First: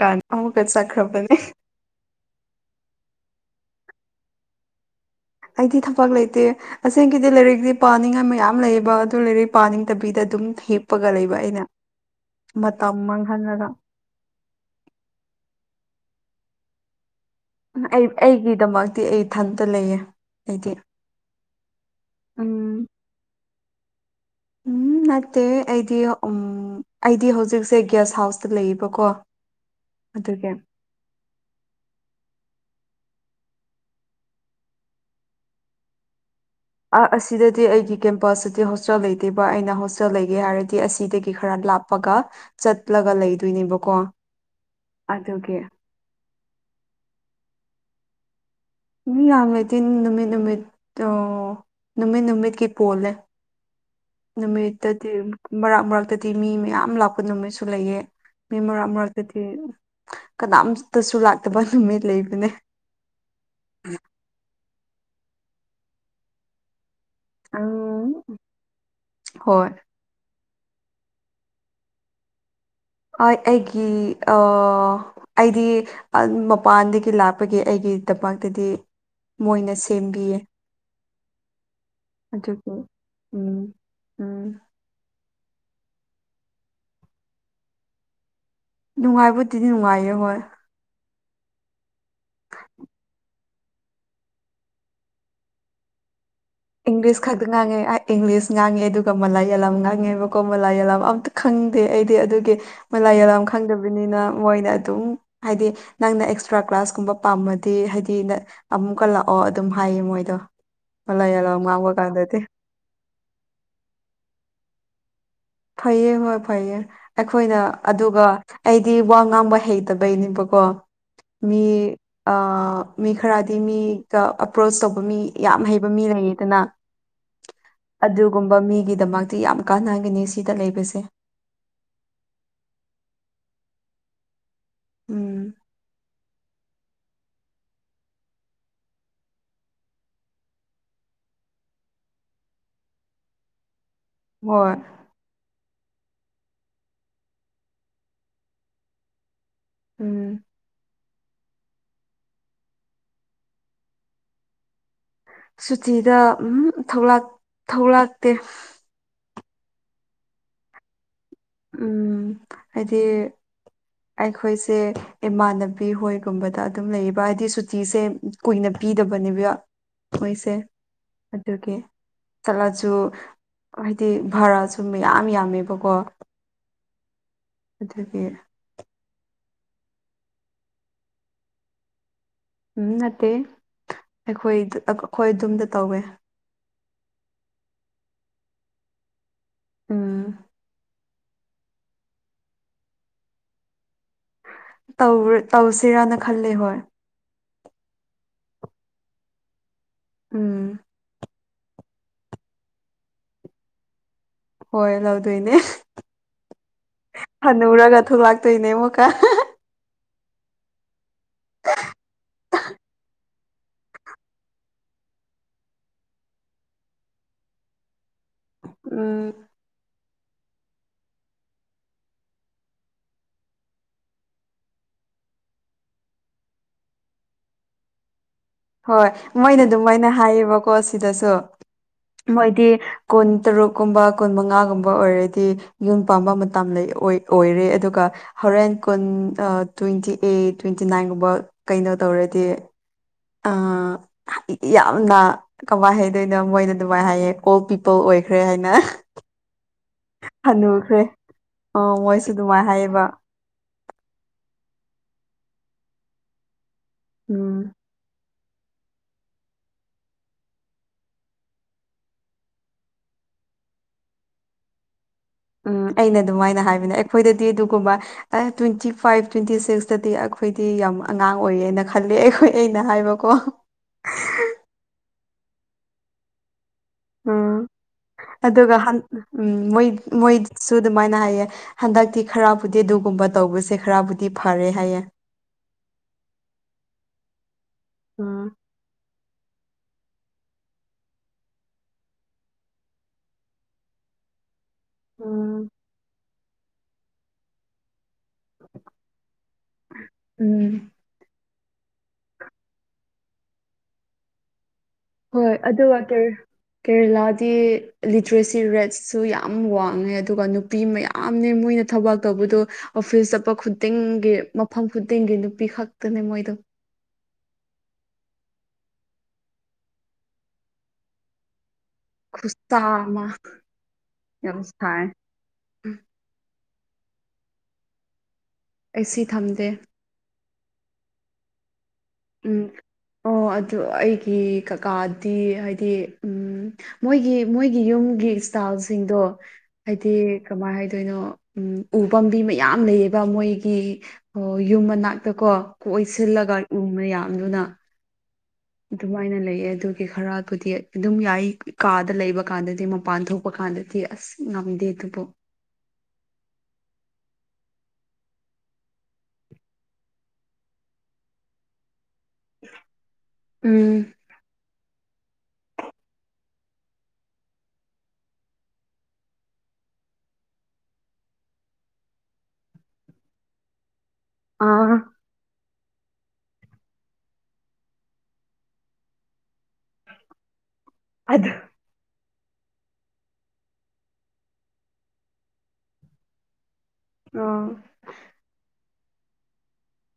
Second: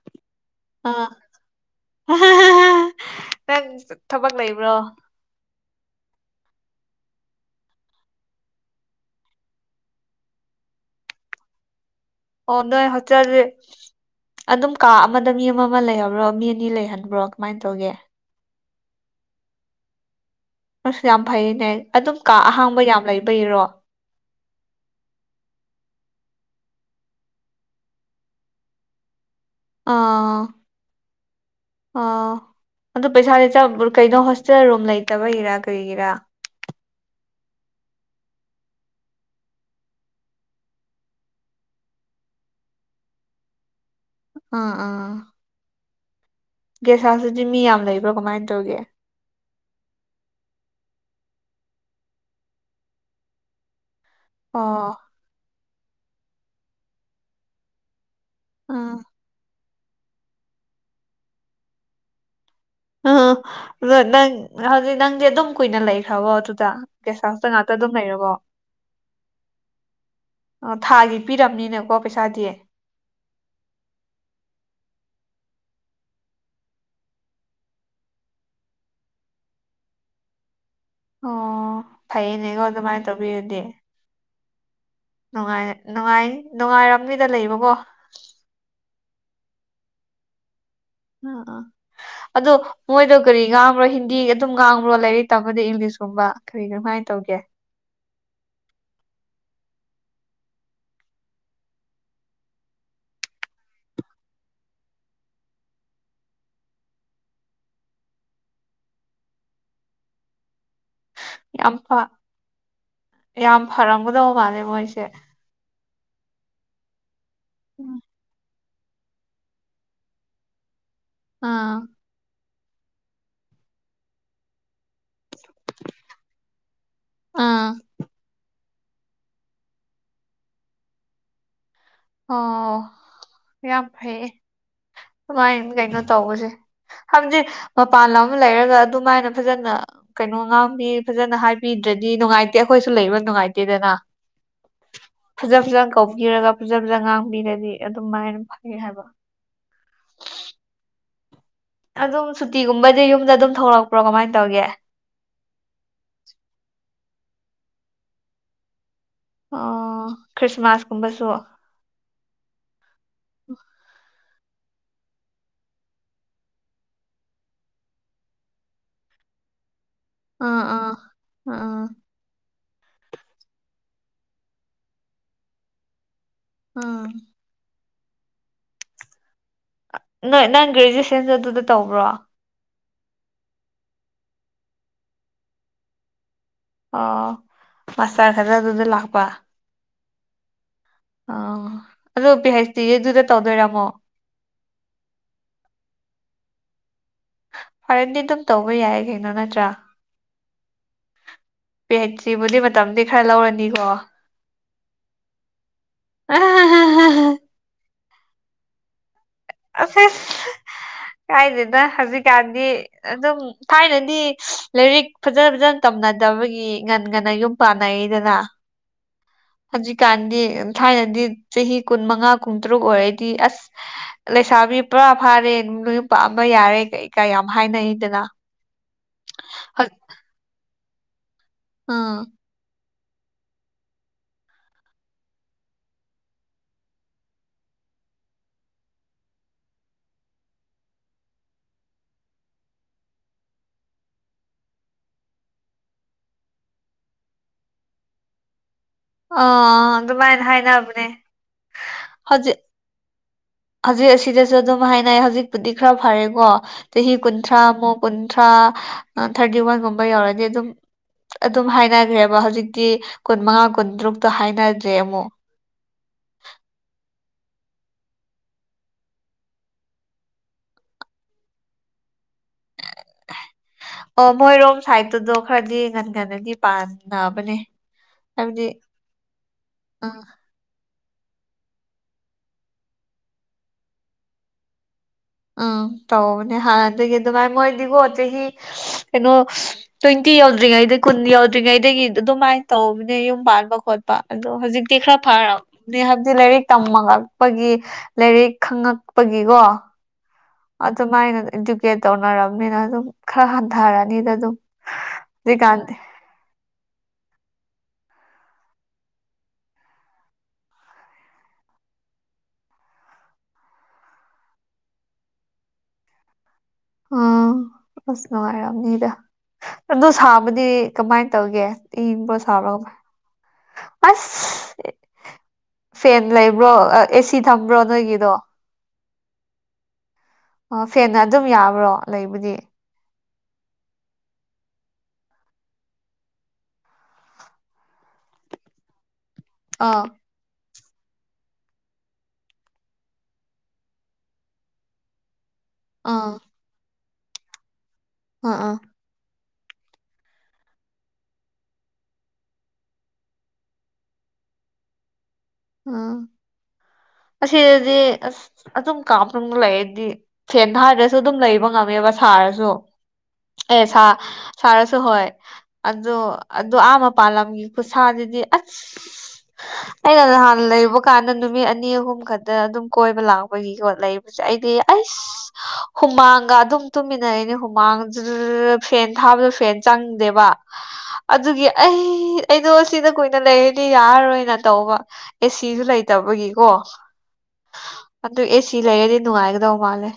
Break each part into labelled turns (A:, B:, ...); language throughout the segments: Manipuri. A: ꯀꯥꯟ ꯑꯃꯨꯛꯀ
B: ꯑꯥ
A: ꯆꯠꯈ꯭ꯔꯕꯅꯦ
B: ꯅꯪ ꯊꯕꯛ ꯂꯩꯕ꯭ꯔꯣ
A: ꯑꯩꯗꯤ ꯊꯕꯛ ꯂꯩꯇꯦ ꯑꯁꯦꯡꯒꯤꯗꯤ ꯂꯥꯏꯔꯤꯛꯇꯤ ꯄꯥꯅꯤꯡꯉꯥꯏ ꯃꯌꯥꯝ ꯂꯩꯌꯦꯕ ꯑꯗꯨ ꯂꯥꯏꯔꯤꯛ ꯄꯥꯅꯤꯡꯗꯕꯤꯗ ꯑꯗꯨꯝ ꯍꯤꯞꯄꯒ ꯂꯩꯕ ꯑꯩꯅ
B: ꯑꯣ ꯅꯣꯏ
A: ꯃꯇꯝ
B: ꯍꯣꯁꯇꯦꯜꯗꯤ
A: ꯃꯥꯡꯍꯜꯂꯒ
B: ꯑꯗꯨꯝ ꯀꯥ ꯑꯃꯗ ꯃꯤ ꯑꯃ ꯑꯃ ꯂꯩꯍꯥꯟꯕ꯭ꯔꯣ ꯃꯤ ꯑꯅꯤ ꯂꯩꯍꯟꯕ꯭ꯔꯣ ꯀꯃꯥꯏꯅ ꯇꯧꯒꯦ
A: ꯑꯩ ꯑꯩꯒꯤꯗꯃꯛꯇꯤ ꯑꯩ ꯏꯊꯟꯇ ꯂꯩꯌꯦ ꯑꯩꯗꯤ
B: ꯑꯁ ꯌꯥꯝ ꯐꯩꯅꯦ ꯑꯗꯨ ꯀꯥ
A: ꯎꯝ
B: ꯑꯍꯥꯡꯕ ꯌꯥꯝ ꯂꯩꯕꯩꯔꯣ
A: ꯎꯝ ꯅꯠꯇꯦ ꯑꯩꯗꯤ ꯑꯩꯗꯤ ꯍꯧꯖꯤꯛꯁꯦ ꯒꯦꯁ ꯍꯥꯎꯁꯇ ꯂꯩꯌꯦꯕꯀꯣ
B: ꯑꯥ
A: ꯑꯗꯨꯒꯤ
B: ꯑꯣ ꯑꯗꯨ ꯄꯩꯁꯥꯗꯤ ꯀꯩꯅꯣ ꯍꯣꯁꯇꯦꯜ ꯔꯨꯝ ꯂꯩꯇꯕꯒꯤꯔꯥ ꯀꯔꯤꯒꯤꯔꯥ
A: ꯑꯁꯤꯗꯗꯤ ꯑꯩꯒꯤ ꯀꯦꯝꯄꯁꯇꯗꯤ ꯍꯣꯁꯇꯦꯜ ꯂꯩꯇꯦꯕ ꯑꯩꯅ ꯍꯣꯁꯇꯦꯜ ꯂꯩꯒꯦ ꯍꯥꯏꯔꯗꯤ ꯑꯁꯤꯗꯒꯤ ꯈꯔ ꯂꯥꯞ ꯄꯒ ꯆꯠꯂꯒ ꯂꯩꯗꯣꯏꯅꯦꯕꯀꯣ
B: ꯑꯥ ꯑꯥ
A: ꯒꯦ [inaudible]
B: ꯒꯦꯁ ꯍꯥꯎꯁꯇꯗꯤ ꯃꯤ ꯌꯥꯝ ꯂꯩꯕ꯭ꯔꯣ ꯀꯃꯥꯏꯅ ꯇꯧꯒꯦ
A: ꯃꯤ ꯌꯥꯝ ꯂꯩꯇꯦ ꯅꯨꯃꯤꯠ ꯅꯨꯃꯤꯠ ꯇꯣ ꯅꯨꯃꯤꯠ ꯅꯨꯃꯤꯠꯀꯤ ꯄꯣꯜꯂꯦ
B: [unintelligible]
A: ꯅꯨꯃꯤꯠꯇꯗꯤ ꯃꯔꯛ ꯃꯔꯛꯇꯗꯤ ꯃꯤ ꯃꯌꯥꯝ ꯂꯥꯛꯄ ꯅꯨꯃꯤꯠꯁꯨ ꯂꯩꯌꯦ ꯃꯤ ꯃꯔꯛ
B: ꯑꯥ
A: ꯃꯔꯛꯇꯗꯤ ꯀꯅꯥꯝꯇꯁꯨ ꯂꯥꯛꯇꯕ ꯅꯨꯃꯤꯠ ꯂꯩꯕꯅꯦ
B: ꯎꯝ ꯑꯗꯣ ꯅꯪ ꯍꯧꯖꯤꯛ ꯅꯪꯗꯤ ꯑꯗꯨꯝ ꯀꯨꯏꯅ ꯂꯩꯈ꯭ꯔꯕꯣ ꯑꯗꯨꯗ ꯒꯦꯁ ꯍꯥꯎꯁꯇ ꯉꯥꯛꯇ ꯑꯗꯨꯝ ꯂꯩꯔꯕꯣ
A: ꯎꯝ ꯍꯣꯏ
B: ꯊꯥꯒꯤ ꯄꯤꯔꯕꯅꯤꯅꯦꯀꯣ ꯄꯩꯁꯥꯗꯤ
A: ꯑꯣ ꯑꯩꯒꯤ ꯑꯣ ꯑꯩꯗꯤ ꯃꯄꯥꯟꯗꯒꯤ ꯂꯥꯛꯄꯒꯤ ꯑꯩꯗꯤ ꯇꯝꯃꯛꯇꯗꯤ ꯫ ꯃꯣꯏꯅ ꯁꯦꯝꯕꯤꯌꯦ
B: ꯑꯣ ꯐꯩꯌꯦꯅꯦꯀꯣ
A: ꯑꯗꯨꯒꯤ
B: ꯑꯗꯨꯃꯥꯏꯅ ꯇꯧꯕꯤꯔꯗꯤ
A: ꯎꯝ
B: ꯫
A: ꯎꯝ
B: ꯅꯨꯡꯉꯥꯏ ꯅꯨꯡꯉꯥꯏ ꯅꯨꯡꯉꯥꯏꯔꯝꯅꯤꯗ ꯂꯩꯕꯀꯣ
A: ꯅꯨꯡꯉꯥꯏꯕꯨꯗꯤ ꯅꯨꯡꯉꯥꯏꯌꯦ ꯍꯣꯏ
B: [inaudible] ꯑꯗꯣ ꯃꯣꯏꯗꯣ ꯀꯔꯤ ꯉꯥꯡꯕ꯭ꯔꯣ ꯍꯤꯟꯗꯤ ꯑꯗꯨꯝ ꯉꯥꯡꯕ꯭ꯔꯣ ꯂꯥꯏꯔꯤꯛ ꯇꯝꯕꯗꯤ ꯏꯪꯂꯤꯁꯀꯨꯝꯕ ꯀꯔꯤ ꯀꯃꯥꯏꯅ
A: ꯏꯪꯂꯤꯁ
B: ꯇꯧꯒꯦ
A: ꯈꯥꯛꯗ ꯉꯥꯡꯉꯦ ꯏꯪꯂꯤꯁ ꯉꯥꯡꯉꯦ ꯑꯗꯨꯒ ꯃꯂꯥꯌꯥꯂꯝ ꯉꯥꯡꯉꯦꯕꯀꯣ ꯃꯂꯥꯌꯥꯂꯝ ꯑꯝꯇ ꯈꯪꯗꯦ ꯑꯩꯗꯤ ꯑꯗꯨꯒꯤ ꯫ ꯃꯂꯥꯏꯌꯥꯂꯥꯝ ꯈꯪꯗꯕꯅꯤꯅ ꯃꯣꯏꯅ ꯑꯗꯨꯝ ꯍꯥꯏꯗꯤ ꯅꯪꯅ ꯑꯦꯛꯁꯇ꯭ꯔꯥ ꯀ꯭ꯂꯥꯁꯀꯨꯝꯕ ꯄꯥꯝꯃꯗꯤ ꯍꯥꯏꯗꯤ ꯑꯃꯨꯛꯀ ꯂꯥꯛꯑꯣ ꯑꯗꯨꯝ ꯍꯥꯏꯌꯦ ꯃꯣꯏꯗꯣ ꯃꯂꯥꯌꯥꯂꯝ
B: ꯌꯥꯝ ꯐ
A: ꯉꯥꯡꯕ ꯀꯥꯟꯗꯗꯤ ꯫
B: ꯌꯥꯝ ꯐꯔꯝꯒꯗꯧ ꯃꯥꯜꯂꯦ ꯃꯣꯏꯁꯦ
A: ꯐꯩꯌꯦ ꯍꯣꯏ ꯐꯩꯌꯦ ꯑꯩꯈꯣꯏꯅ ꯑꯗꯨꯒ ꯑꯩꯗꯤ ꯋꯥ ꯉꯥꯡꯕ ꯍꯩꯇꯕꯩꯅꯦꯕꯀꯣ ꯃꯤ
B: ꯑꯥ
A: ꯃꯤ ꯈꯔꯗꯤ ꯃꯤꯒ ꯑꯦꯄ꯭ꯔꯣꯁ ꯇꯧꯕ ꯃꯤ ꯌꯥꯝ ꯍꯩꯕ ꯃꯤ ꯂꯩꯌꯦꯗꯅ
B: ꯑꯥ
A: ꯑꯗꯨꯒꯨꯝꯕ ꯃꯤꯒꯤꯗꯃꯛꯇꯤ ꯌꯥꯝ ꯀꯥꯟꯅꯒꯅꯤ ꯁꯤꯗ ꯂꯩꯕꯁꯦ
B: ꯑꯣ ꯌꯥꯝ ꯐꯩꯌꯦ
A: ꯎꯝ
B: ꯑꯗꯨꯃꯥꯏꯅ ꯀꯩꯅꯣ ꯇꯧꯕꯁꯦ ꯘꯥꯏꯕꯗꯤ ꯃꯄꯥꯟ ꯂꯝꯗ ꯂꯩꯔꯒ ꯑꯗꯨꯃꯥꯏꯅ ꯐꯖꯅ ꯀꯩꯅꯣ ꯉꯥꯝꯃꯤ ꯐꯖꯅ ꯍꯥꯏꯕꯤꯗ꯭ꯔꯗꯤ ꯅꯨꯡꯉꯥꯏꯇꯦ ꯑꯩꯈꯣꯏꯁꯨ ꯂꯩꯕ ꯅꯨꯡꯉꯥꯏꯇꯦꯗꯅ
A: ꯍꯣꯏ
B: ꯐꯖ ꯐꯖꯅ ꯀꯧꯕꯤꯔꯒ ꯐꯖ ꯐꯖ ꯉꯥꯡꯕꯤꯔꯗꯤ ꯑꯗꯨꯃꯥꯏꯅ ꯐꯉ ꯍꯥꯏꯕ
A: ꯎꯝ
B: ꯑꯗꯨꯝ ꯁꯨꯇꯤꯒꯨꯝꯕꯗꯤ ꯌꯨꯝꯗ ꯑꯗꯨꯝ ꯊꯣꯛꯂꯛꯄ꯭ꯔꯣ ꯀꯃꯥꯏꯅ ꯇꯧꯒꯦ
A: ꯁꯨꯇꯤꯗ ꯎ ꯊꯣꯛꯂꯛ ꯊꯣꯛꯂꯛꯇꯦ
B: ꯑꯣ ꯈ꯭ꯔꯤꯁꯃꯥꯁꯀꯨꯝꯕꯁꯨ
A: ꯎꯝ ꯍꯥꯏꯗꯤ ꯑꯩꯈꯣꯏꯁꯦ ꯏꯃꯥꯟꯅꯕꯤ ꯍꯣꯏꯒꯨꯝꯕꯗ ꯑꯗꯨꯝ ꯂꯩꯌꯦꯕ ꯍꯥꯏꯗꯤ ꯁꯨꯇꯤꯁꯦ ꯀꯨꯏꯅ ꯄꯤꯗꯕꯅꯦꯕ ꯃꯣꯏꯁꯦ
B: ꯑꯥ ꯑꯥ
A: ꯑꯗꯨꯒꯤ
B: ꯑꯥ
A: ꯆꯠꯂꯁꯨ ꯍꯥꯏꯗꯤ ꯚꯔꯁꯨ ꯃꯌꯥꯝ ꯌꯥꯝꯃꯦꯕꯀꯣ
B: ꯑꯥ
A: ꯑꯗꯨꯒꯤ
B: ꯅꯪ ꯅꯪ ꯒ꯭ꯔꯦꯖꯨꯋꯦꯁꯟꯁꯨ ꯑꯗꯨꯗ ꯇꯧꯕ꯭ꯔꯣ
A: ꯎꯝ ꯅꯠꯇꯦ ꯑꯩꯈꯣꯏ ꯑꯩꯈꯣꯏ ꯑꯗꯣꯝꯗ ꯇꯧꯋꯦ
B: ꯑꯣ ꯃꯁꯇꯔꯗꯅ ꯑꯗꯨꯗ ꯂꯥꯛꯄ
A: ꯎꯝ
B: ꯑꯣ ꯑꯗꯣ ꯄꯤ ꯍꯩꯁ ꯗꯤꯗꯤ ꯑꯗꯨꯗ ꯇꯧꯗꯣꯏꯔ ꯑꯃꯨꯛ
A: ꯇꯧꯁꯤꯔꯅ ꯈꯜꯂꯦ ꯍꯣꯏ
B: ꯐꯔꯦꯗꯤ ꯑꯗꯨꯝ ꯇꯧꯕ ꯌꯥꯏ ꯀꯩꯅꯣ ꯅꯠꯇ꯭ꯔꯥ
A: ꯎꯝ
B: ꯄꯦ ꯍꯩꯁ ꯗꯤꯕꯨꯗꯤ ꯃꯇꯝꯗꯤ ꯈꯔ ꯂꯧꯔꯅꯤꯀꯣ
A: ꯍꯣꯏ ꯂꯧꯗꯣꯏꯅꯦ ꯍꯅꯨꯔꯒ ꯊꯣꯛꯂꯛꯇꯣꯏꯅꯦ ꯑꯃꯨꯛꯀ
B: ꯑꯁ ꯀꯥꯏꯗꯦꯗ ꯍꯧꯖꯤꯛꯀꯥꯟꯗꯤ ꯑꯗꯨꯝ ꯊꯥꯏꯅꯗꯤ ꯂꯥꯏꯔꯤꯛ ꯐꯖ ꯐꯖꯅ ꯇꯝꯅꯗꯕꯒꯤ ꯉꯟ ꯉꯟꯅ ꯌꯨꯝ ꯄꯥꯟꯅꯩꯗꯅ
A: ꯎꯝ
B: ꯍꯧꯖꯤꯛꯀꯥꯟꯗꯤ ꯊꯥꯏꯅꯗꯤ ꯆꯍꯤ ꯀꯨꯟ ꯃꯉꯥ ꯀꯨꯟꯇꯔꯨꯛ ꯑꯣꯏꯔꯗꯤ ꯑꯁ ꯂꯩꯁꯥꯕꯤ ꯄꯨꯔꯥ ꯐꯥꯔꯦ ꯅꯌꯨꯝꯄꯥꯟꯕ ꯌꯥꯔꯦ ꯀꯩ ꯀꯥ ꯌꯥꯝ ꯍꯥꯏꯅꯩꯗꯅ
A: ꯍꯣꯏ ꯃꯣꯏꯅ ꯑꯗꯨꯃꯥꯏꯅ ꯍꯥꯏꯌꯦꯕꯀꯣ ꯁꯤꯗꯁꯨ
B: ꯎꯝ
A: ꯃꯣꯏꯗꯤ ꯀꯨꯟ ꯇꯔꯨꯛꯀꯨꯝꯕ ꯀꯨꯟ ꯃꯉꯥꯒꯨꯝꯕ ꯑꯣꯏꯔꯗꯤ ꯌꯨꯝ ꯄꯥꯟꯕ ꯃꯇꯝ ꯂꯩ ꯑꯣꯏ ꯑꯣꯏꯔꯦ ꯑꯗꯨꯒ ꯍꯧꯔꯦꯟ ꯀꯨꯟ ꯑ ꯇꯣꯏꯟꯇꯤ ꯑꯩꯠ ꯇꯣꯏꯟꯇꯤ ꯅꯥꯏꯟꯒꯨꯝꯕ ꯀꯩꯅꯣ ꯇꯧꯔꯗꯤ ꯑꯥ ꯑꯩꯗꯤ ꯌꯥꯝꯅ ꯀꯃꯥꯏ ꯍꯗꯣꯏꯅꯣ ꯃꯣꯏꯅ ꯑꯗꯨꯃꯥꯏꯅ ꯍꯥꯏꯌꯦ ꯀꯣꯜ ꯀꯤ ꯇꯣꯜ ꯑꯣꯏꯈ꯭ꯔꯦ ꯍꯥꯏꯅ
B: ꯑ ꯑꯗꯨꯃꯥꯏꯅ
A: ꯍꯟꯅꯨꯈ꯭ꯔꯦ
B: ꯍꯥꯏꯅꯕꯅꯦ
A: ꯑ ꯃꯣꯏꯁꯨ
B: ꯍꯧꯖꯤꯛ
A: ꯑꯗꯨꯃꯥꯏꯅ ꯍꯥꯏꯌꯦꯕ
B: ꯍꯧꯖꯤꯛ ꯑꯁꯤꯗꯁꯨ ꯑꯗꯨꯝ ꯍꯥꯏꯅꯩ ꯍꯧꯖꯤꯛꯄꯨꯗꯤ ꯈꯔ ꯐꯔꯦꯀꯣ ꯆꯍꯤ
A: ꯎꯝ
B: ꯀꯨꯟꯊ꯭ꯔꯥꯃꯨꯛ ꯀꯨꯟ ꯊ꯭ꯔꯥ ꯑ ꯊꯥꯔꯇꯤ ꯋꯥꯟꯒꯨꯝꯕ ꯌꯧꯔꯗꯤ ꯑꯗꯨꯝ ꯑꯗꯨꯝ ꯍꯥꯏꯔꯛꯑꯒꯦꯕ ꯍꯧꯖꯤꯛꯇꯤ ꯀꯨꯟꯃꯉꯥ ꯀꯨꯟꯇꯔꯨꯛꯇ ꯍꯥꯏꯅꯗ꯭ꯔꯦ ꯑꯃꯨꯛ
A: ꯎꯝ ꯑꯩꯅ ꯑꯗꯨꯃꯥꯏꯅ ꯍꯥꯏꯕꯅꯦ ꯑꯈꯣꯏꯗꯗꯤ ꯑꯗꯨꯒꯨꯝꯕ ꯑ ꯇꯣꯏꯟꯇꯤ ꯐꯥꯏꯚ ꯇꯣꯏꯟꯇꯤ ꯁꯤꯛꯁꯇꯗꯤ ꯑꯈꯣꯏꯗꯤ ꯌꯥꯝ ꯑꯉꯥꯡ ꯑꯣꯏꯌꯦꯅ ꯈꯜꯂꯦ ꯑꯩꯈꯣꯏ ꯑꯩꯅ ꯍꯥꯏꯕ ꯀꯣ
B: ꯑꯣ ꯃꯣꯏꯔꯣꯝ ꯁꯥꯏꯠꯇꯨꯗꯣ ꯈꯔꯗꯤ ꯉꯟꯒꯅꯗꯤ ꯄꯥꯟ
A: ꯎꯝ ꯑꯗꯨꯒ ꯍꯟ ꯎꯝ ꯃꯣꯏ
B: ꯎꯝ
A: ꯃꯣꯏꯗꯤ ꯁꯨ ꯑꯗꯨꯃꯥꯏꯅ ꯍꯥꯏꯌꯦ ꯍꯟꯗꯛꯇꯤ ꯈꯔꯕꯨꯗꯤ ꯑꯗꯨꯒꯨꯝꯕ ꯇꯧꯕꯁꯦ ꯈꯔꯕꯨꯗꯤ ꯐꯔꯦ ꯍꯥꯏꯌꯦ
B: ꯑ ꯇꯧꯕꯅꯦ ꯍꯥꯟꯅꯗꯒꯤ ꯑꯗꯨꯃꯥꯏ ꯃꯣꯏꯗꯤꯒꯣ ꯆꯍꯤ
A: ꯎꯝ
B: ꯀꯩꯅꯣ ꯇꯣꯏꯟꯇꯤ ꯌꯧꯗ꯭ꯔꯤꯉꯩꯗꯩ ꯀꯨꯟ ꯌꯧꯗ꯭ꯔꯤꯉꯩꯗꯒꯤ ꯑꯗꯨꯝꯃꯥꯏꯟ ꯇꯧꯕꯅꯦ ꯌꯨꯝ ꯄꯥꯟꯕ ꯈꯣꯠ ꯄ ꯑꯗꯣ ꯍꯧꯖꯤꯛꯇꯤ ꯈꯔ
A: ꯎꯝ
B: ꯐꯔꯕꯅꯦ ꯍꯥꯏꯕꯗꯤ ꯂꯥꯏꯔꯤꯛ ꯇꯝꯃꯉꯛꯄꯒꯤ ꯂꯥꯏꯔꯤꯛ ꯈꯪꯉꯛꯄꯒꯤꯒꯣ
A: ꯎꯝ
B: ꯑꯗꯨꯃꯥꯏꯅ ꯏꯗꯨꯀꯦꯠ ꯇꯧꯅꯔꯕꯅꯤꯅ ꯑꯗꯨꯝ ꯈꯔ ꯍꯟꯊꯔꯅꯤꯗ ꯑꯗꯨꯝ
A: ꯍꯣꯏ ꯑꯗꯨ
B: ꯍꯧꯖꯤꯛꯀꯥꯟꯗꯤ
A: ꯋꯥꯇꯔ ꯀꯦꯔꯦꯂꯥꯗꯤ ꯂꯤꯇ꯭ꯔꯦꯁꯤ ꯔꯦꯠꯁꯨ ꯌꯥꯝ ꯋꯥꯡꯉꯦ ꯑꯗꯨꯒ ꯅꯨꯞ ꯄꯤ ꯃꯌꯥꯝꯅꯦ ꯃꯣꯏꯅ ꯊꯕꯥꯛ ꯇꯧꯕꯗꯣ ꯑꯣꯐꯤꯁ ꯆꯠꯄ ꯈꯨꯗꯤꯡꯒꯤ ꯃꯐꯝ ꯈꯨꯗꯤꯡꯒꯤ ꯅꯨꯄꯤ ꯈꯛꯇꯅꯦ ꯃꯣꯏꯗꯣ
B: ꯎꯝ ꯑꯁ ꯅꯨꯡꯉꯥꯏꯔꯝꯅꯤꯗ ꯑꯗꯨ ꯁꯥꯕꯗꯤ ꯀꯃꯥꯏꯟ ꯇꯧꯒꯦ ꯏꯪꯕ꯭ꯔꯣ ꯁꯕ꯭ꯔꯣ
A: ꯈꯨꯠꯁꯥ ꯑꯃ ꯌꯥꯝ
B: ꯑꯁ
A: ꯁꯥꯏ
B: ꯐꯦꯟ ꯂꯩꯕ꯭ꯔꯣ ꯑ ꯑꯦꯁꯤ ꯊꯝꯕ꯭ꯔꯣ ꯅꯣꯏꯒꯤꯗꯣ
A: ꯑꯩꯁꯤ ꯊꯝꯗꯦ
B: ꯑꯣ ꯐꯦꯟꯅ ꯑꯗꯨꯝ ꯌꯥꯕ꯭ꯔꯣ ꯂꯩꯕꯨꯗꯤ
A: ꯎꯝ ꯑꯣ ꯑꯗꯨ ꯑꯩꯒꯤ ꯀꯥꯀꯥꯗꯤ ꯍꯥꯏꯗꯤ ꯎꯝ ꯃꯣꯏꯒꯤ ꯃꯣꯏꯒꯤ ꯌꯨꯝꯒꯤ ꯏꯁꯇꯥꯜꯁꯤꯡꯗꯣ
B: ꯑꯥ
A: ꯍꯥꯏꯗꯤ ꯀꯃꯥꯏ ꯍꯥꯏꯗꯣꯏꯅꯣ ꯎꯝ ꯎ ꯄꯥꯝꯕꯤ ꯃꯌꯥꯝ ꯂꯩꯌꯦꯕ ꯃꯣꯏꯒꯤ ꯑꯣ ꯌꯨꯝ ꯃꯅꯥꯛꯇ ꯀꯣ
B: ꯑꯥ
A: ꯀꯣꯏꯁꯤꯜꯂꯒ ꯎ ꯃꯌꯥꯝꯗꯨꯅ
B: ꯑ ꯑ
A: ꯑꯗꯨꯃꯥꯏꯅ ꯂꯩꯌꯦ ꯑꯗꯨꯒꯤ ꯈꯔꯕꯨꯗꯤ ꯑꯗꯨꯝ ꯌꯥꯏ ꯀꯥꯗ ꯂꯩꯕ ꯀꯥꯟꯗꯗꯤ ꯃꯄꯥꯟ ꯊꯣꯛꯄ ꯀꯥꯟꯗꯗꯤ ꯑꯁ ꯉꯝꯗꯦ ꯑꯗꯨꯕꯨ
B: ꯎꯝ ꯑꯁꯤꯗꯗꯤ ꯑꯁ ꯑꯗꯨꯝ ꯀꯥꯃꯅꯨꯡ ꯂꯩꯔꯗꯤ ꯐꯦꯟ ꯊꯥꯗ꯭ꯔꯁꯨ ꯑꯗꯨꯝ ꯂꯩꯕ ꯉꯝꯃꯦꯕ ꯁꯥꯔꯁꯨ ꯑꯦ ꯁꯥ
A: ꯎꯝ
B: ꯁꯥꯔꯁꯨ ꯍꯣꯏ ꯑꯗꯨ ꯑꯗꯨ ꯑꯥ ꯃꯄꯥꯥꯟꯂꯝꯒꯤ ꯈꯨꯠꯁꯥꯗꯨꯗꯤ ꯑꯁ ꯑꯩꯅ ꯅꯍꯥꯟ ꯂꯩꯕ ꯀꯥꯟꯗ ꯅꯨꯃꯤꯠ ꯑꯅꯤ ꯑꯍꯨꯝ ꯈꯛꯇ ꯑꯗꯨꯝ ꯀꯣꯏꯕ ꯂꯥꯛꯄꯒꯤꯀꯣ ꯂꯩ ꯃꯁꯦ ꯑꯩꯗꯤ
A: ꯑꯥ
B: ꯑꯩꯁ ꯍꯨꯃꯥꯡꯒ ꯑꯗꯨꯝ ꯇꯨꯝꯃꯤꯟꯅꯩꯑꯦꯅꯦ ꯍꯨꯃꯥꯡꯖꯨꯔꯨꯔꯨ ꯐꯦꯟ ꯊꯥꯕꯗ ꯐꯦꯟ ꯆꯪꯗꯦꯕ
A: ꯑꯗꯨ
B: ꯑꯗꯨꯒꯤ ꯑꯩ ꯑꯩꯗꯣ ꯁꯤꯅ ꯀꯨꯏꯅ ꯂꯩꯔꯗꯤ ꯌꯔꯥꯔꯣꯏꯅ ꯇꯧꯕ ꯑꯦꯁꯤꯖꯨ ꯂꯩꯇꯕꯒꯤꯀꯣ
A: [unintelligible]
B: ꯑꯗꯨ ꯑꯦ ꯁꯤ ꯂꯩꯔꯗꯤ ꯅꯨꯡꯉꯥꯏꯒꯗꯧ ꯃꯥꯜꯂꯦ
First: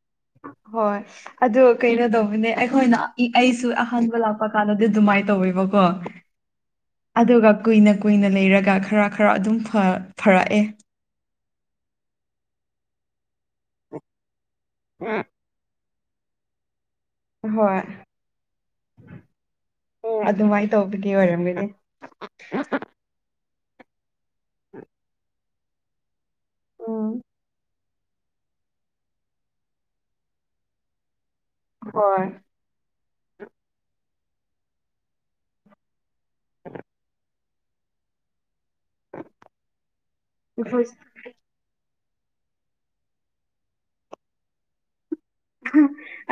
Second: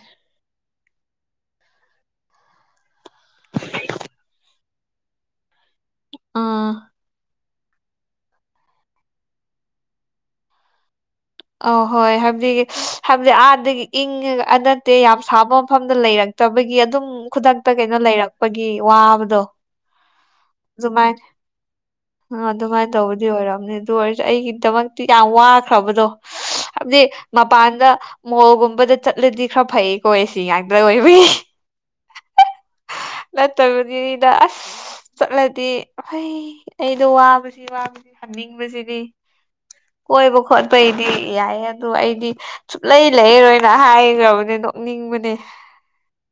A: ꯍꯣꯏ ꯑꯗꯣ ꯀꯩꯅꯣ ꯇꯧꯕꯅꯦ ꯑꯩꯈꯣꯏꯅ ꯑꯩꯁꯨ ꯑꯍꯥꯟꯕ ꯂꯥꯛꯄ ꯀꯥꯟꯗꯗꯤ ꯑꯗꯨꯃꯥꯏꯅ ꯇꯧꯋꯦꯕꯀꯣ
B: ꯑꯥ
A: ꯑꯗꯨꯒ ꯀꯨꯏꯅ ꯀꯨꯏꯅ ꯂꯩꯔꯒ ꯈꯔ ꯈꯔ ꯑꯗꯨꯝ ꯐꯥ ꯐꯔꯛꯑꯦ
B: ꯑ ꯍꯣꯏ ꯍꯥꯏꯕꯗꯤ ꯍꯥꯏꯕꯗꯤ ꯑꯥꯗꯒꯤ ꯏꯪꯉꯒ ꯑ ꯅꯠꯇꯦ ꯌꯥꯝ ꯁꯥꯕ ꯁꯣꯝꯗ ꯂꯩꯔꯛꯇꯕꯒꯤ ꯑꯗꯨꯝ ꯈꯨꯗꯛꯇ
A: ꯍꯣꯏ
B: ꯀꯩꯅꯣ ꯂꯩꯔꯛꯄꯒꯤ ꯋꯥꯕꯗꯣ
A: ꯑꯗꯨꯃꯥꯏꯅ
B: ꯑꯗꯨꯃꯥꯏ
A: ꯇꯧꯕꯒꯤ ꯑꯣꯏꯔꯝꯒꯅꯤ
B: ꯍ ꯑꯗꯨꯃꯥꯏ ꯇꯧꯕꯗꯤ ꯑꯣꯏꯔꯝꯅꯤ ꯑꯗꯨ ꯑꯣꯏꯔꯁꯨ ꯑꯩꯒꯤꯗꯃꯛꯇꯤ ꯌꯥꯝ ꯋꯥꯈ꯭ꯔꯕꯗꯣ ꯍꯥꯏꯕꯗꯤ ꯃꯄꯥꯟꯗ ꯃꯣꯜꯒꯨꯝꯕꯗ ꯆꯠꯂꯗꯤ ꯈꯔ ꯐꯩꯀꯣ ꯑ‌ꯦꯁꯤ ꯉꯥꯛꯇ ꯑꯣꯏꯕꯒꯤ
A: ꯍꯣꯏ
B: ꯅꯠꯇꯕꯅꯤꯗ ꯑꯁ ꯆꯠꯂꯗꯤ ꯐꯩ ꯑꯩꯗꯣ ꯋꯥꯕꯁꯤ ꯋꯥꯕꯁꯤ ꯍꯥꯅꯤꯡꯕꯁꯤꯗꯤ ꯀꯣꯏꯕ
A: ꯑꯩꯈꯣꯏ
B: ꯈꯣꯠꯄꯩꯗꯤ ꯌꯥꯏꯌꯦ ꯑꯗꯣ ꯑꯩꯗꯤ ꯁꯨꯡꯂꯩ ꯂꯩꯔꯣꯏꯅ ꯍꯥꯏꯒ‍꯭ꯔꯕꯅꯦ ꯅꯣꯛꯅꯤꯡꯕꯅꯦ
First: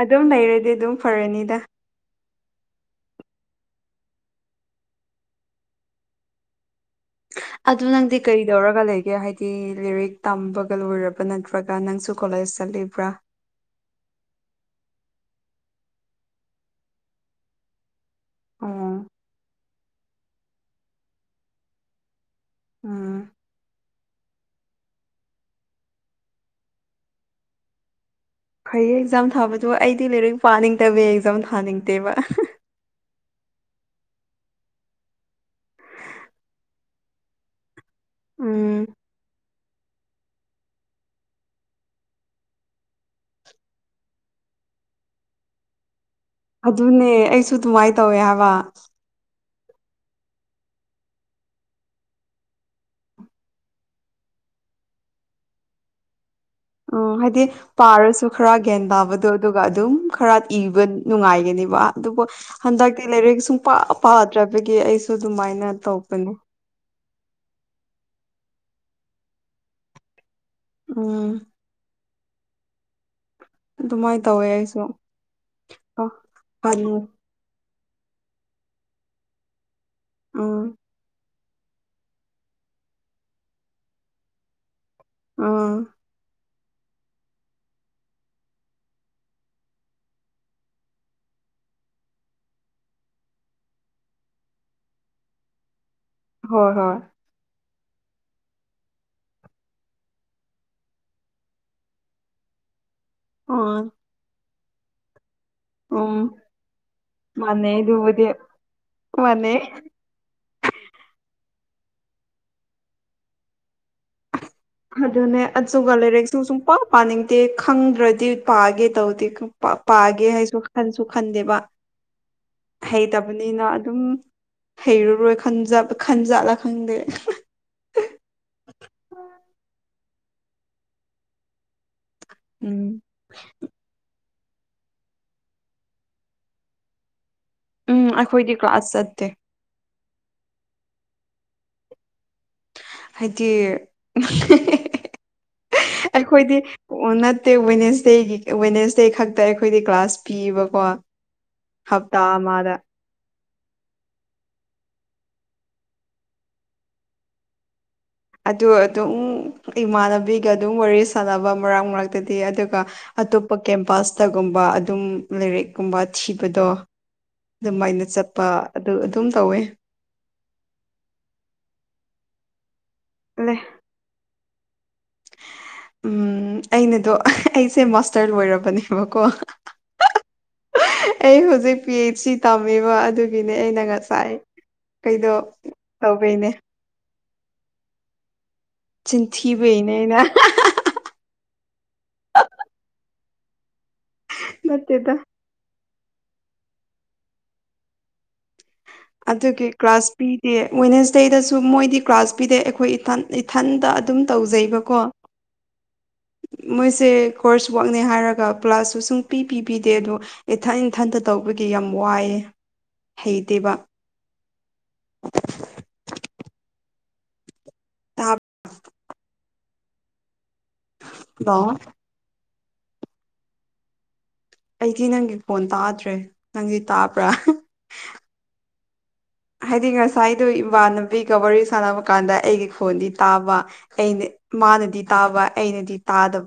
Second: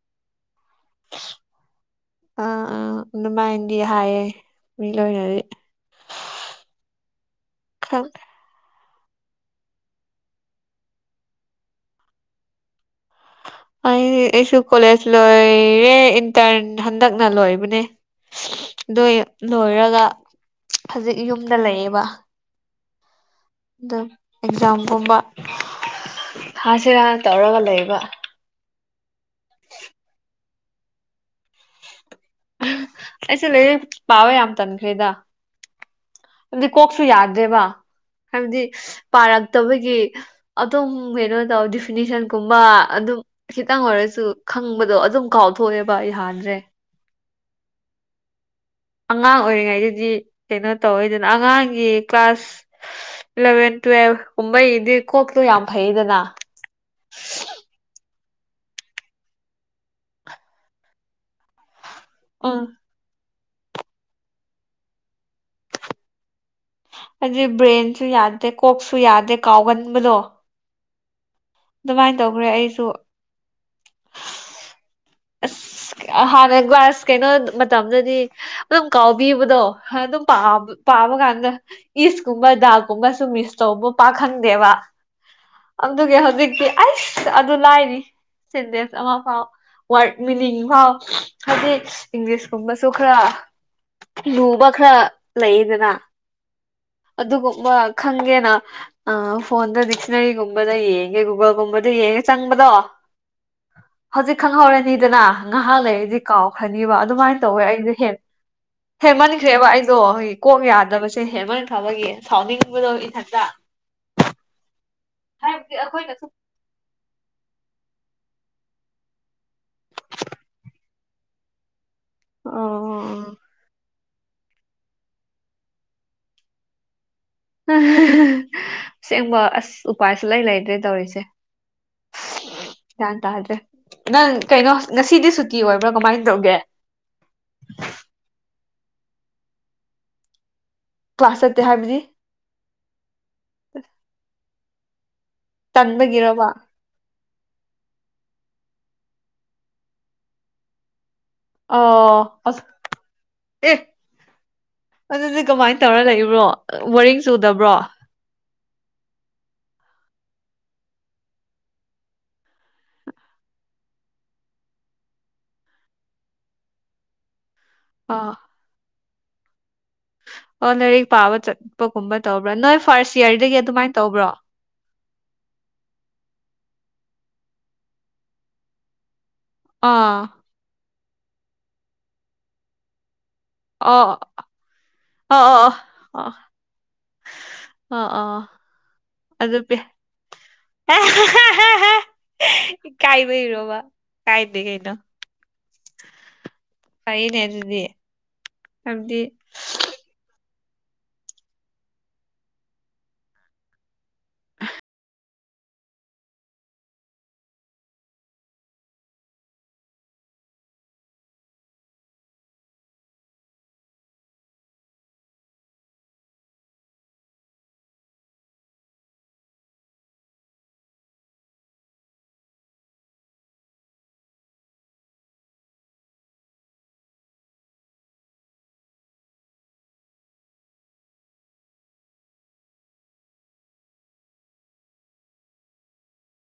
A: ꯑꯗꯨꯝ ꯂꯩꯔꯗꯤ ꯑꯗꯨꯝ ꯐꯔꯅꯤꯗ
B: ꯑꯥ ꯑꯥ ꯑꯗꯨꯃꯥꯏꯅꯗꯤ ꯍꯥꯏꯌꯦ ꯃꯤ ꯂꯣꯏꯅꯗꯤ
A: ꯑꯗꯨ
B: ꯈꯪ
A: ꯅꯪꯗꯤ ꯀꯩꯗꯧꯔꯒ ꯂꯩꯒꯦ ꯍꯥꯏ ꯂꯔꯤꯛ ꯇꯝꯕꯒ ꯂꯣꯏꯔꯕ ꯅꯠꯇ꯭ꯔꯒ ꯅꯪꯁꯨ ꯀꯣꯂꯦꯖ ꯆꯠꯂꯤꯕ꯭ꯔꯥ
B: ꯑꯩ ꯑꯩꯁꯨ ꯀꯣꯂꯦꯖ ꯂꯣꯏꯔꯦ ꯏꯟꯇꯔꯟ ꯍꯟꯗꯛꯅ ꯂꯣꯏꯕꯅꯦ
A: ꯑꯣ
B: ꯗꯨꯏ ꯂꯣꯏꯔꯒ ꯍꯧꯖꯤꯛ ꯌꯨꯝꯗ ꯂꯩꯌꯦꯕ
A: ꯎꯝ
B: ꯑꯗꯨꯝ ꯑꯦꯛꯖꯥꯝꯒꯨꯝꯕ ꯊꯥꯁꯤꯔꯥ ꯇꯧꯔꯒ ꯂꯩꯕ
A: ꯐꯩꯌꯦ ꯑꯦꯛꯖꯥꯝ ꯊꯥꯕꯗꯣ ꯑꯩꯗꯤ ꯂꯣꯏꯔꯤꯛ ꯄꯥꯅꯤꯡꯗꯕ ꯑꯦꯛꯖꯥꯝ ꯊꯥꯅꯤꯡꯗꯦꯕ
B: ꯑꯩꯁꯦ ꯂꯩ ꯄꯥꯋꯦ ꯌꯥꯝ ꯇꯟꯈ꯭ꯔꯦꯗ ꯍꯥꯏꯕꯗꯤ ꯀꯣꯛꯁꯨ ꯌꯥꯗ꯭ꯔꯦꯕ ꯍꯥꯏꯕꯗꯤ
A: ꯎꯝ
B: ꯄꯥꯔꯛꯇꯕꯒꯤ ꯑꯗꯨꯝ ꯀꯩꯅꯣ ꯇꯧ ꯗꯤꯐꯤꯅꯤꯁꯟꯒꯨꯝꯕ ꯑꯗꯨꯝ ꯈꯤꯇꯪ ꯑꯣꯏꯔꯁꯨ ꯈꯪꯕꯗꯣ ꯑꯗꯨꯝ ꯀꯥꯎꯊꯣꯛꯑꯦꯕ ꯍꯥꯟꯗ꯭ꯔꯦ
A: ꯑꯗꯨꯅꯦ ꯑꯩꯁꯨ ꯑꯗꯨꯃꯥꯏꯅ ꯇꯧꯋꯦ ꯍꯥꯏꯕ
B: ꯑꯉꯥꯡ ꯑꯣꯏꯔꯤꯉꯩꯗꯗꯤ ꯀꯩꯅꯣ ꯇꯧꯋꯦꯗꯅ ꯑꯉꯥꯡꯒꯤ ꯀ꯭ꯂꯥꯁ ꯏꯂꯚꯦꯟ ꯇꯨꯋꯦꯜꯕ ꯀꯨꯝꯕꯩꯗꯤ ꯀꯣꯛꯇꯣ ꯌꯥꯝ ꯐꯩꯗꯅ
A: ꯑꯝ ꯍꯥꯏꯗꯤ ꯄꯥꯔꯁꯨ ꯈꯔ ꯒ꯭ꯌꯥꯟ ꯇꯥꯕꯗꯣ ꯑꯗꯨꯒ ꯑꯗꯨꯝ ꯈꯔ ꯏꯕ ꯅꯨꯡꯉꯥꯏꯒꯅꯦꯕ ꯑꯗꯨꯕꯨ
B: ꯎꯝ
A: ꯍꯟꯗꯛꯇꯤ ꯂꯩꯔꯛ ꯁꯨꯡ ꯄꯥꯗ꯭ꯔꯕꯒꯤ ꯑꯩꯁꯨ ꯑꯗꯨꯃꯥꯏꯅ ꯇꯧꯕꯅꯦ
B: ꯍꯥꯏꯗꯤ ꯕ꯭ꯔꯦꯟꯁꯨ ꯌꯥꯗꯦ ꯀꯣꯛꯁꯨ ꯌꯥꯗꯦ ꯀꯥꯎꯒꯟꯕꯗꯣ
A: ꯎꯝ
B: ꯗꯨꯃꯥꯏ ꯇꯧꯈ꯭ꯔꯦ ꯑꯩꯁꯨ
A: ꯑꯗꯨꯃꯥꯏ ꯇꯧꯋꯦ ꯑꯩꯁꯨ
B: ꯑꯁ ꯍꯥꯟꯅ
A: ꯀꯅꯨ
B: ꯒ꯭ꯔꯥꯁ ꯀꯩꯅꯣ ꯃꯇꯝꯗꯗꯤ ꯑꯗꯨꯝ ꯀꯥꯎꯕꯤꯕꯗꯣ ꯑꯗꯨꯝ ꯄꯥ
A: ꯎꯝ
B: ꯄꯥꯕ ꯀꯥꯟꯗ ꯏꯁꯀꯨꯝꯕ ꯗꯥꯜꯀꯨꯝꯕꯁꯨ ꯃꯤꯛꯁ ꯇꯧꯕ ꯄꯥꯈꯪꯗꯦꯕ
A: ꯎꯝ
B: ꯑꯗꯨꯒꯤ ꯍꯧꯖꯤꯛꯇꯤ ꯑꯩꯁ ꯑꯗꯨ ꯂꯥꯏꯅꯤ ꯁꯦꯟꯇꯦꯟꯁ ꯑꯃ ꯐꯥꯎ ꯋꯥꯔꯗ ꯃꯤꯅꯤꯡ ꯐꯥꯎ ꯍꯥꯏꯗꯤ ꯏꯪꯂꯤꯁꯀꯨꯝꯕꯁꯨ ꯈꯔ ꯂꯨꯕ ꯈꯔ ꯂꯩꯗꯅ
A: ꯍꯣꯏ ꯍꯣꯏ
B: ꯑꯗꯨꯒꯨꯝꯕ ꯈꯪꯒꯦꯅ ꯑ ꯐꯣꯟꯗ ꯗꯤꯛꯁꯅꯔꯤꯒꯨꯝꯕꯗ ꯌꯦꯡꯒꯦ ꯒꯨꯒꯜꯒꯨꯝꯕꯗ ꯌꯦꯡꯉꯦ ꯆꯪꯕꯗꯣ
A: ꯎꯝ
B: ꯍꯧꯖꯤꯛ ꯈꯪꯍꯧꯔꯅꯤꯗꯅ ꯉꯥꯏꯍꯥ
A: ꯎꯝ
B: ꯂꯩꯔꯗꯤ ꯀꯥꯎꯈ꯭ꯔꯅꯤꯕ ꯑꯗꯨꯃꯥꯏꯅ ꯇꯧꯋꯦ
A: ꯃꯥꯟꯅꯩ
B: ꯑꯩꯗꯤ ꯍꯦꯟ
A: ꯑꯗꯨꯕꯨꯗꯤ ꯃꯥꯟꯅꯩ
B: ꯍꯦꯟꯃꯟꯈ꯭ꯔꯦꯕ ꯑꯩꯗꯣ ꯀꯣꯛ ꯌꯥꯗꯕꯁꯦ ꯍꯦꯟꯃꯟꯈ꯭ꯔꯕꯒꯤ ꯁꯥꯎꯟꯅꯤꯡꯕꯗꯣ ꯏꯊꯟꯇ
A: ꯑꯗꯨꯅꯦ
B: ꯍꯥꯏꯕꯗꯤ
A: ꯑꯆꯨꯒ
B: ꯑꯩꯈꯣꯏꯅ ꯁꯨꯝ
A: ꯂꯥꯏꯔꯤꯛꯁꯨ ꯁꯨꯡꯄ ꯄꯥꯅꯤꯡꯗꯦ ꯈꯪꯗ꯭ꯔꯗꯤ ꯄꯥꯒꯦ ꯇꯧꯗꯦ ꯄꯥꯒꯦ ꯍꯥꯏꯁꯨ ꯈꯟꯁꯨ ꯈꯟꯗꯦꯕ꯫ ꯍꯩꯇꯕꯅꯤꯅ ꯑꯗꯨꯝ꯫ ꯍꯩꯔꯔꯣꯏ ꯈꯟꯖꯥꯞ ꯈꯟꯖꯥꯔ ꯈꯪꯗꯦ꯫
B: ꯑꯁꯦꯡꯕ ꯑꯁ ꯎꯄꯥꯏ ꯁꯨꯡ ꯂꯩ ꯂꯩꯇ꯭ꯔꯦ ꯇꯧꯔꯤꯁꯦ꯫
A: ꯎꯝ
B: ꯒ꯭ꯌꯥꯟ ꯇꯥꯗ꯭ꯔꯦ ꯅꯪ ꯀꯩꯅꯣ ꯉꯁꯤꯗꯤ ꯁꯨꯇꯤ ꯑꯣꯏꯕ꯭ꯔꯥ ꯀꯃꯥꯏ ꯇꯧꯒꯦ꯫
A: ꯎꯝ ꯑꯩꯈꯣꯏꯗꯤ ꯀ꯭ꯂꯥꯁ ꯆꯠꯇꯦ꯫
B: ꯀ꯭ꯂꯥꯁ ꯆꯠꯇꯦ ꯍꯥꯏꯕꯗꯤ꯫
A: ꯍꯥꯏꯗꯤ
B: ꯇꯟꯕꯒꯤꯔꯕ
A: ꯑꯩꯈꯣꯏꯗꯤ꯫ ꯑꯣ ꯅꯠꯇꯦ ꯋꯦꯠꯅꯁꯗꯦꯒꯤ ꯋꯦꯠꯅꯁꯗꯦ ꯈꯛꯇ ꯑꯩꯈꯣꯏꯗꯤ ꯀ꯭ꯂꯥꯁ ꯄꯤꯕꯀꯣ꯫
B: ꯑꯣ
A: ꯍꯞꯇꯥ
B: ꯑꯁ꯫
A: ꯑꯃꯗ
B: ꯑꯦ ꯑꯗꯨꯗꯤ ꯀꯃꯥꯏ ꯇꯧꯔ ꯂꯩꯕ꯭ꯔꯣ ꯕꯣꯔꯤꯡ ꯆꯨꯗꯕ꯭ꯔꯣ꯫
A: ꯑꯗꯨ ꯑꯗꯨꯝ ꯏꯃꯥꯟꯅꯕꯤꯒ ꯑꯗꯨꯝ ꯋꯥꯔꯤ ꯁꯥꯟꯅꯕ ꯃꯔꯛ ꯃꯔꯛꯇꯗꯤ ꯑꯗꯨꯒ ꯑꯇꯣꯞꯄ ꯀꯦꯝꯄꯥꯁꯇꯒꯨꯝꯕ ꯑꯗꯨꯝ ꯂꯥꯏꯔꯤꯛꯀꯨꯝꯕ ꯊꯤꯕꯗꯣ꯫ ꯑꯗꯨꯝꯃꯥꯏꯅ
B: ꯑꯥ
A: ꯆꯠꯄ ꯑꯗꯨ ꯑꯗꯨꯝ ꯇꯧꯋꯦ꯫
B: ꯑꯣ ꯂꯥꯏꯔꯤꯛ ꯄꯥꯕ ꯆꯠꯄꯒꯨꯝꯕ ꯇꯧꯕ꯭ꯔꯥ ꯅꯣꯏ ꯐꯥꯔꯁ ꯌꯔꯗꯒꯤ ꯑꯗꯨꯃꯥꯏꯅ ꯇꯧꯕ꯭ꯔꯣ꯫
A: ꯎꯝ ꯑꯩꯅꯗꯣ ꯑꯩꯁꯦ ꯃꯥꯁꯇꯔ ꯂꯣꯏꯔꯕꯅꯦꯕꯀꯣ꯫
B: ꯑꯥ꯫
A: ꯑꯩ ꯍꯧꯖꯤꯛꯇꯤ ꯁꯤ ꯇꯧꯕꯤꯕ ꯑꯗꯨꯒꯤ ꯒꯤꯅꯦ ꯑꯩꯅ
B: ꯑꯣ
A: ꯉꯁꯥꯏ ꯀꯩꯗꯣ
B: ꯑꯣ ꯑꯣ ꯑꯣ
A: ꯇꯧꯕꯩꯅꯦ꯫
B: ꯑꯣ ꯑꯣ꯫ ꯑꯗꯨ ꯄꯤ
A: ꯆꯤꯟꯊꯤꯕꯩꯅꯤ ꯑꯩꯅ
B: ꯏꯀꯥꯏꯕꯩꯔꯣꯕ ꯀꯥꯏꯗꯦ ꯀꯩꯅꯣ꯫
A: ꯅꯠꯇꯦꯗ
B: ꯐꯩꯅꯦ ꯑꯗꯨꯗꯤ꯫ ꯍꯥꯏꯕꯗꯤ
A: ꯑꯗꯨꯒꯤ꯫ ꯀ꯭ꯂꯥꯁ ꯄꯤꯗꯦ ꯋꯦꯠꯅꯦꯁꯗꯦꯗꯁꯨ ꯃꯣꯏꯗꯤ ꯀ꯭ꯂꯥꯁ ꯄꯤꯗꯦ ꯑꯩꯈꯣꯏ ꯏꯊꯟ ꯏꯊꯟꯗ ꯑꯗꯨꯝ ꯇꯧꯖꯩꯕꯀꯣ꯫
B: [inaudible]
A: ꯃꯣꯏꯁꯦ ꯀꯣꯔꯁ ꯋꯥꯛꯅꯦ ꯍꯥꯏꯔꯒ ꯀꯥ꯭ꯂꯁꯁꯨ ꯁꯨꯡ ꯄꯤ ꯄꯤꯕꯤꯗꯦ ꯑꯗꯣ ꯏꯊꯟ ꯏꯊꯟꯇ ꯇꯧꯕꯒꯤ ꯌꯥꯝ ꯋꯥꯏꯌꯦ ꯍꯩꯇꯦꯕ꯫ [inaudible] ꯍꯜꯂꯣ ꯑꯩꯗꯤ ꯅꯪꯒꯤ ꯈꯣꯟ ꯇꯥꯗ꯭ꯔꯦ ꯅꯪꯗꯤ ꯇꯥꯕ꯭ꯔꯥ꯫ ꯍꯥꯏꯗꯤ ꯉꯁꯥꯏꯗꯣ ꯏꯃꯥꯟꯅꯕꯤꯒ ꯋꯥꯔꯤ ꯁꯥꯟꯅꯕ ꯀꯥꯟꯗ ꯑꯩꯒꯤ ꯈꯣꯟꯗꯤ ꯇꯥꯕ ꯑꯩꯅ ꯃꯥꯅꯗꯤ ꯇꯥꯕ ꯑꯩꯅꯗꯤ ꯇꯥꯗꯕ꯫